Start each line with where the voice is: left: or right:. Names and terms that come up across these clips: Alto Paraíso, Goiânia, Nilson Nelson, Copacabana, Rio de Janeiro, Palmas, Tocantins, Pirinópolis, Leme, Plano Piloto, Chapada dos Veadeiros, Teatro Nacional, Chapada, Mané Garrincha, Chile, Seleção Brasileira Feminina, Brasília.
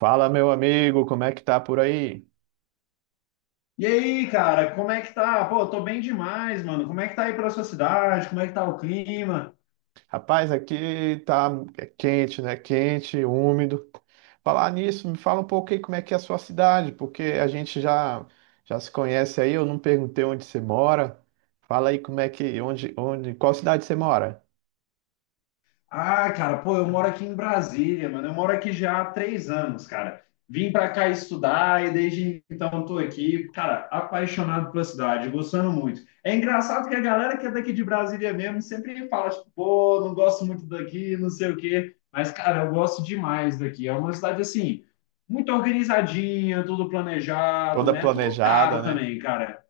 right: Fala, meu amigo, como é que tá por aí?
left: E aí, cara, como é que tá? Pô, eu tô bem demais, mano. Como é que tá aí pra sua cidade? Como é que tá o clima?
right: Rapaz, aqui tá é quente, né? Quente, úmido. Falar nisso, me fala um pouco aí como é que é a sua cidade, porque a gente já se conhece aí, eu não perguntei onde você mora. Fala aí como é que, onde, qual cidade você mora?
left: Ah, cara, pô, eu moro aqui em Brasília, mano. Eu moro aqui já há 3 anos, cara. Vim pra cá estudar e desde então tô aqui, cara, apaixonado pela cidade, gostando muito. É engraçado que a galera que é daqui de Brasília mesmo sempre fala, tipo, pô, não gosto muito daqui, não sei o quê. Mas, cara, eu gosto demais daqui. É uma cidade assim, muito organizadinha, tudo planejado,
right: Toda
left: né? Tudo
right: planejada,
left: caro
right: né?
left: também, cara.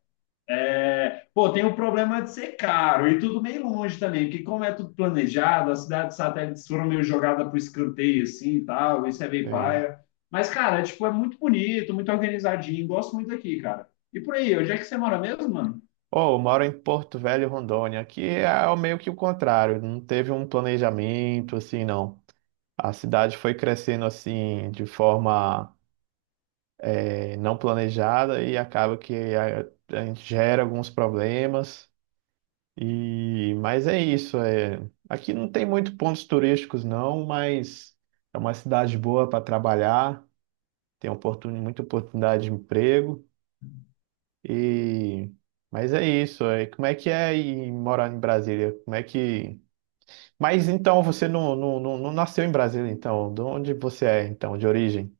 left: É, pô, tem o problema de ser caro e tudo meio longe também, porque como é tudo planejado, as cidades satélites foram meio jogadas para o escanteio assim e tal, isso é meio
right: Sim.
left: paia. Mas, cara, é, tipo, é muito bonito, muito organizadinho, gosto muito daqui, cara. E por aí, onde é que você mora mesmo, mano?
right: Oh, eu moro em Porto Velho, Rondônia. Aqui é meio que o contrário, não teve um planejamento assim, não. A cidade foi crescendo assim de forma não planejada e acaba que a gente gera alguns problemas. E mas é isso, é, aqui não tem muito pontos turísticos não, mas é uma cidade boa para trabalhar, tem muita oportunidade de emprego e mas é isso, é, como é que é ir morar em Brasília? Como é que mas então você não nasceu em Brasília então, de onde você é então, de origem?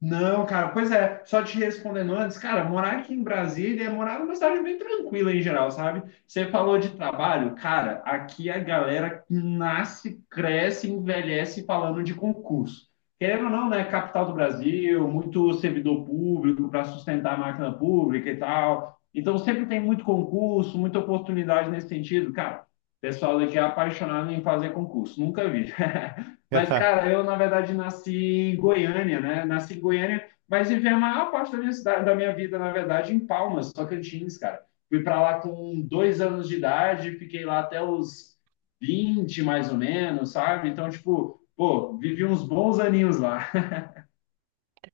left: Não, cara, pois é, só te respondendo antes, cara, morar aqui em Brasília é morar numa cidade bem tranquila em geral, sabe? Você falou de trabalho, cara, aqui a galera nasce, cresce, envelhece falando de concurso. Querendo ou não, né? Capital do Brasil, muito servidor público para sustentar a máquina pública e tal. Então sempre tem muito concurso, muita oportunidade nesse sentido, cara. O pessoal daqui é apaixonado em fazer concurso, nunca vi. Mas, cara, eu, na verdade, nasci em Goiânia, né? Nasci em Goiânia, mas vivi a maior parte da minha, da minha vida, na verdade, em Palmas, Tocantins, cara. Fui para lá com 2 anos de idade, fiquei lá até os 20 mais ou menos, sabe? Então, tipo, pô, vivi uns bons aninhos lá.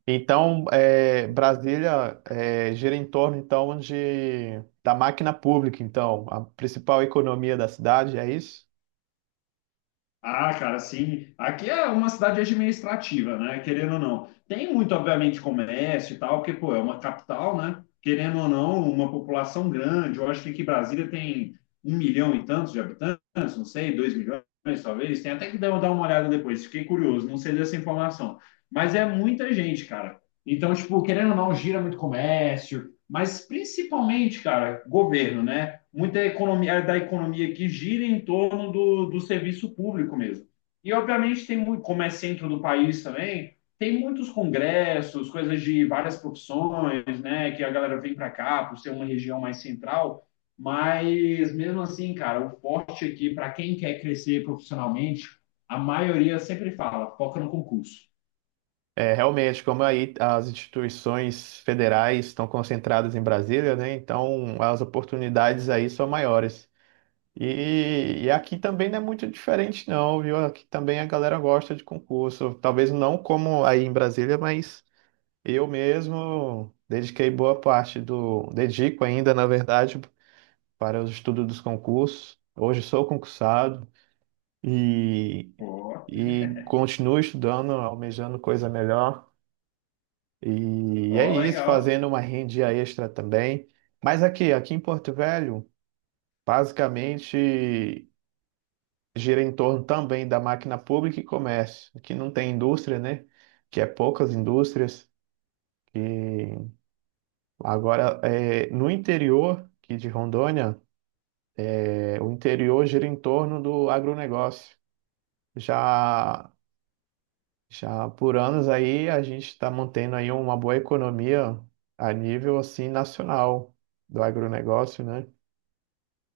right: Então, é, Brasília é, gira em torno então de da máquina pública. Então, a principal economia da cidade é isso.
left: Ah, cara, sim. Aqui é uma cidade administrativa, né? Querendo ou não. Tem muito, obviamente, comércio e tal, porque, pô, é uma capital, né? Querendo ou não, uma população grande. Eu acho que aqui Brasília tem 1 milhão e tantos de habitantes, não sei, 2 milhões, talvez. Tem até que dar uma olhada depois, fiquei curioso, não sei dessa informação. Mas é muita gente, cara. Então, tipo, querendo ou não, gira muito comércio, mas principalmente, cara, governo, né? Muita economia da economia que gira em torno do, do serviço público mesmo. E obviamente tem muito, como é centro do país também, tem muitos congressos, coisas de várias profissões, né, que a galera vem para cá por ser uma região mais central, mas mesmo assim, cara, o forte aqui para quem quer crescer profissionalmente, a maioria sempre fala, foca no concurso.
right: É, realmente, como aí as instituições federais estão concentradas em Brasília, né? Então, as oportunidades aí são maiores. E aqui também não é muito diferente, não, viu? Aqui também a galera gosta de concurso. Talvez não como aí em Brasília, mas eu mesmo dediquei boa parte do, dedico ainda, na verdade, para os estudos dos concursos. Hoje sou concursado e,
left: Ó,
right: e continuo estudando, almejando coisa melhor. E é
left: ó,
right: isso,
left: legal.
right: fazendo uma rendia extra também. Mas aqui, aqui em Porto Velho, basicamente gira em torno também da máquina pública e comércio. Aqui não tem indústria, né? Que é poucas indústrias. E agora, é, no interior aqui de Rondônia, é, o interior gira em torno do agronegócio. Já Já por anos aí a gente está mantendo aí uma boa economia a nível assim nacional do agronegócio, né?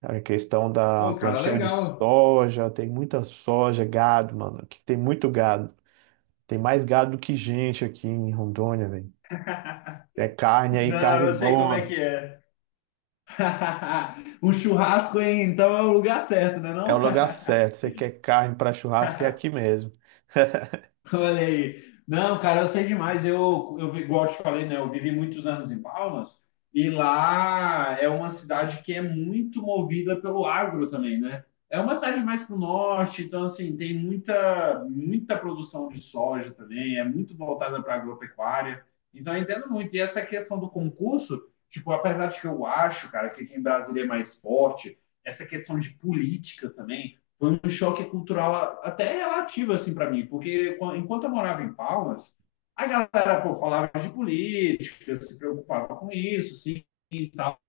right: A questão da
left: Pô, cara,
right: plantio de
left: legal.
right: soja, tem muita soja, gado, mano, aqui tem muito gado. Tem mais gado do que gente aqui em Rondônia, velho. É carne aí,
left: Não,
right: carne
left: eu sei como é que
right: boa.
left: é. O churrasco, hein? Então é o lugar certo, né
right: É o
left: não?
right: lugar certo. Você quer carne para churrasco, é aqui mesmo.
left: Olha aí. Não, cara, eu sei demais. Igual eu te falei, né? Eu vivi muitos anos em Palmas e lá é uma cidade que é muito movida pelo agro também, né? É uma cidade mais para o norte, então, assim, tem muita, muita produção de soja também, é muito voltada para agropecuária. Então, eu entendo muito. E essa questão do concurso, tipo, apesar de que eu acho, cara, que aqui em Brasília é mais forte, essa questão de política também foi um choque cultural até relativo assim para mim, porque enquanto eu morava em Palmas, a galera pô, falava de política, se preocupava com isso, sim, e tal.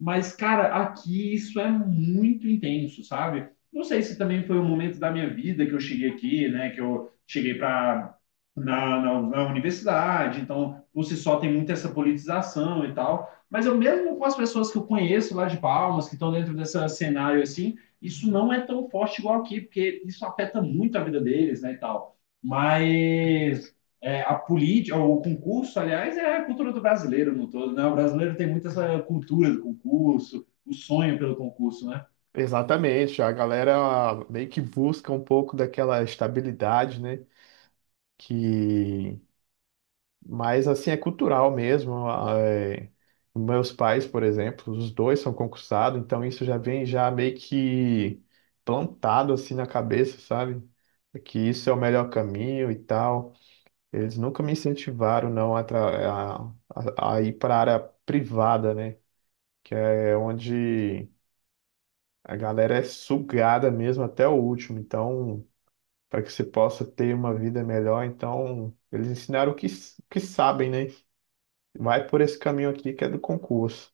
left: Mas cara, aqui isso é muito intenso, sabe? Não sei se também foi um momento da minha vida que eu cheguei aqui, né, que eu cheguei para na universidade, então por si só tem muita essa politização e tal. Mas eu mesmo com as pessoas que eu conheço lá de Palmas, que estão dentro desse cenário assim, isso não é tão forte igual aqui, porque isso afeta muito a vida deles, né, e tal. Mas é, a política, o concurso, aliás, é a cultura do brasileiro no todo, né? O brasileiro tem muito essa cultura do concurso, o sonho pelo concurso, né?
right: Exatamente, a galera meio que busca um pouco daquela estabilidade, né? Que mas assim é cultural mesmo. Ah, é. Meus pais, por exemplo, os dois são concursados, então isso já vem já meio que plantado assim na cabeça, sabe? É que isso é o melhor caminho e tal. Eles nunca me incentivaram não a, a ir para a área privada, né? Que é onde a galera é sugada mesmo até o último. Então, para que você possa ter uma vida melhor, então eles ensinaram o que, o que sabem, né? Vai por esse caminho aqui que é do concurso.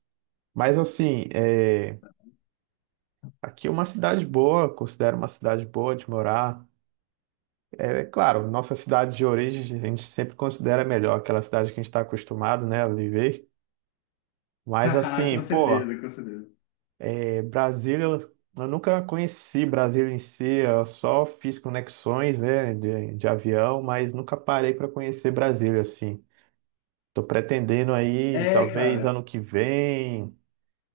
right: Mas assim, é, aqui é uma cidade boa, considero uma cidade boa de morar. É claro, nossa cidade de origem a gente sempre considera melhor, aquela cidade que a gente está acostumado, né, a viver. Mas assim,
left: Com
right: pô,
left: certeza, com certeza.
right: é, Brasília, eu nunca conheci Brasília em si, eu só fiz conexões, né, de avião, mas nunca parei para conhecer Brasília, assim. Tô pretendendo aí,
left: É,
right: talvez
left: cara.
right: ano que vem,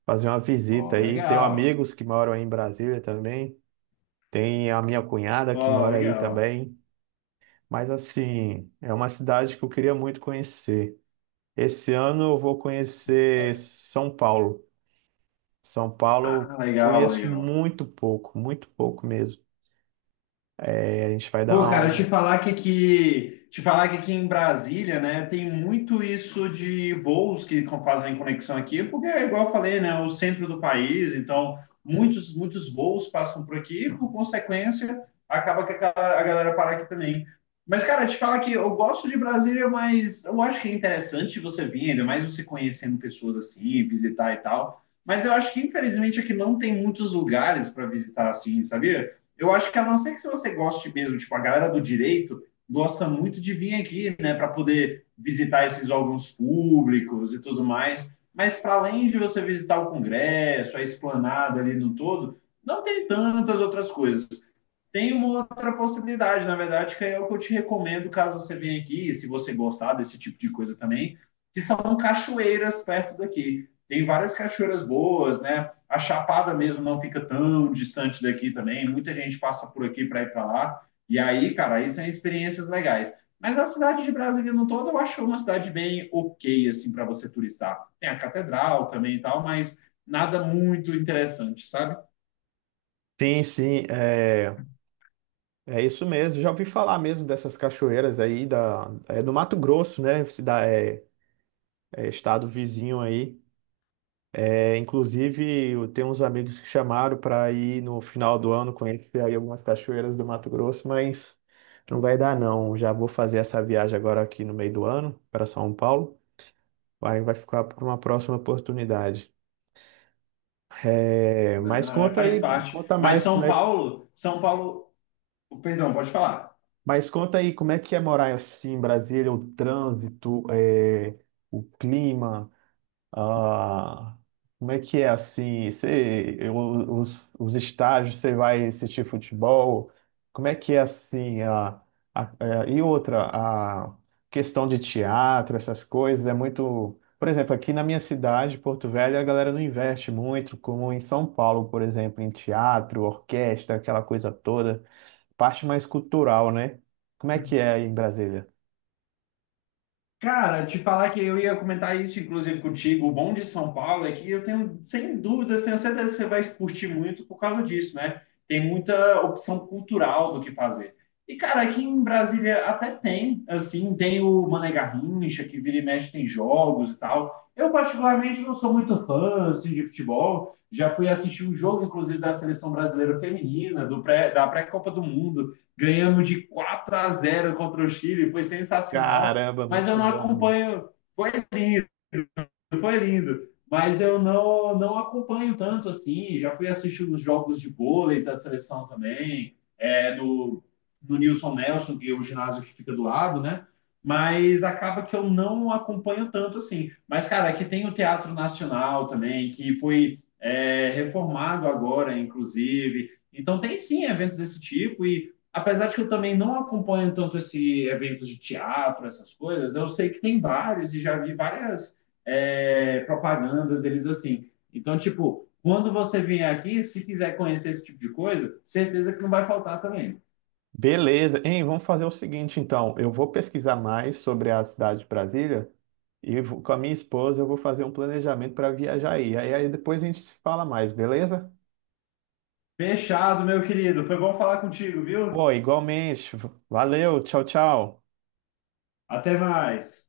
right: fazer uma visita
left: Ó,
right: aí. Tenho
left: legal.
right: amigos que moram aí em Brasília também. Tem a minha cunhada
left: Ó,
right: que mora aí
left: legal.
right: também. Mas assim, é uma cidade que eu queria muito conhecer. Esse ano eu vou
left: É,
right: conhecer São Paulo. São Paulo
left: ah,
right: eu
left: legal,
right: conheço
left: legal.
right: muito pouco mesmo. É, a gente vai
left: Pô,
right: dar
left: cara, te
right: um.
left: falar que te falar que aqui em Brasília, né, tem muito isso de voos fazem conexão aqui, porque é igual eu falei, né, o centro do país, então muitos muitos voos passam por aqui, e, por consequência, acaba que a galera para aqui também. Mas, cara, te falar que eu gosto de Brasília, mas eu acho que é interessante você vir, ainda mais você conhecendo pessoas assim, visitar e tal. Mas eu acho que, infelizmente, aqui não tem muitos lugares para visitar assim, sabia? Eu acho que a não ser que se você goste mesmo, tipo, a galera do direito gosta muito de vir aqui, né, para poder visitar esses órgãos públicos e tudo mais. Mas para além de você visitar o Congresso, a esplanada ali no todo, não tem tantas outras coisas. Tem uma outra possibilidade, na verdade, que é o que eu te recomendo caso você venha aqui, e se você gostar desse tipo de coisa também, que são cachoeiras perto daqui. Tem várias cachoeiras boas, né? A Chapada mesmo não fica tão distante daqui também. Muita gente passa por aqui para ir para lá. E aí, cara, isso são experiências legais. Mas a cidade de Brasília no todo eu acho uma cidade bem ok, assim, para você turistar. Tem a catedral também e tal, mas nada muito interessante, sabe?
right: Sim, sim, é, é isso mesmo. Já ouvi falar mesmo dessas cachoeiras aí da, é do Mato Grosso, né? É, é estado vizinho aí. É, inclusive, eu tenho uns amigos que chamaram para ir no final do ano conhecer aí algumas cachoeiras do Mato Grosso, mas não vai dar não. Já vou fazer essa viagem agora aqui no meio do ano para São Paulo. Aí vai ficar para uma próxima oportunidade. É, mas
left: Não, é,
right: conta
left: faz
right: aí,
left: parte.
right: conta
left: Mas
right: mais como
left: São
right: é que,
left: Paulo, São Paulo, perdão, pode falar.
right: mas conta aí como é que é morar assim em Brasília, o trânsito, é, o clima. Ah, como é que é assim? Você, os estágios, você vai assistir futebol? Como é que é assim? É, e outra, a questão de teatro, essas coisas, é muito. Por exemplo, aqui na minha cidade, Porto Velho, a galera não investe muito, como em São Paulo, por exemplo, em teatro, orquestra, aquela coisa toda, parte mais cultural, né? Como é que é aí em Brasília?
left: Cara, te falar que eu ia comentar isso, inclusive, contigo. O bom de São Paulo é que eu tenho, sem dúvidas, tenho certeza que você vai curtir muito por causa disso, né? Tem muita opção cultural do que fazer. E, cara, aqui em Brasília até tem, assim, tem o Mané Garrincha, que vira e mexe tem jogos e tal. Eu, particularmente, não sou muito fã, assim, de futebol. Já fui assistir um jogo, inclusive, da Seleção Brasileira Feminina, da pré-Copa do Mundo. Ganhamos de 4 a 0 contra o Chile, foi sensacional,
right: Caramba,
left: mas eu
right: muito
left: não
right: bom.
left: acompanho. Foi foi lindo. Mas eu não, não acompanho tanto assim. Já fui assistir os jogos de vôlei da seleção também, é, no, no Nilson Nelson, que é o ginásio que fica do lado, né? Mas acaba que eu não acompanho tanto assim. Mas, cara, aqui tem o Teatro Nacional também, que foi é, reformado agora, inclusive. Então, tem sim eventos desse tipo. E apesar de que eu também não acompanho tanto esse eventos de teatro, essas coisas, eu sei que tem vários e já vi várias é, propagandas deles assim. Então, tipo, quando você vier aqui, se quiser conhecer esse tipo de coisa, certeza que não vai faltar também.
right: Beleza. Hein, vamos fazer o seguinte, então. Eu vou pesquisar mais sobre a cidade de Brasília e com a minha esposa eu vou fazer um planejamento para viajar aí. Aí depois a gente se fala mais, beleza?
left: Fechado, meu querido. Foi bom falar contigo, viu?
right: Pô, igualmente. Valeu, tchau, tchau.
left: Até mais.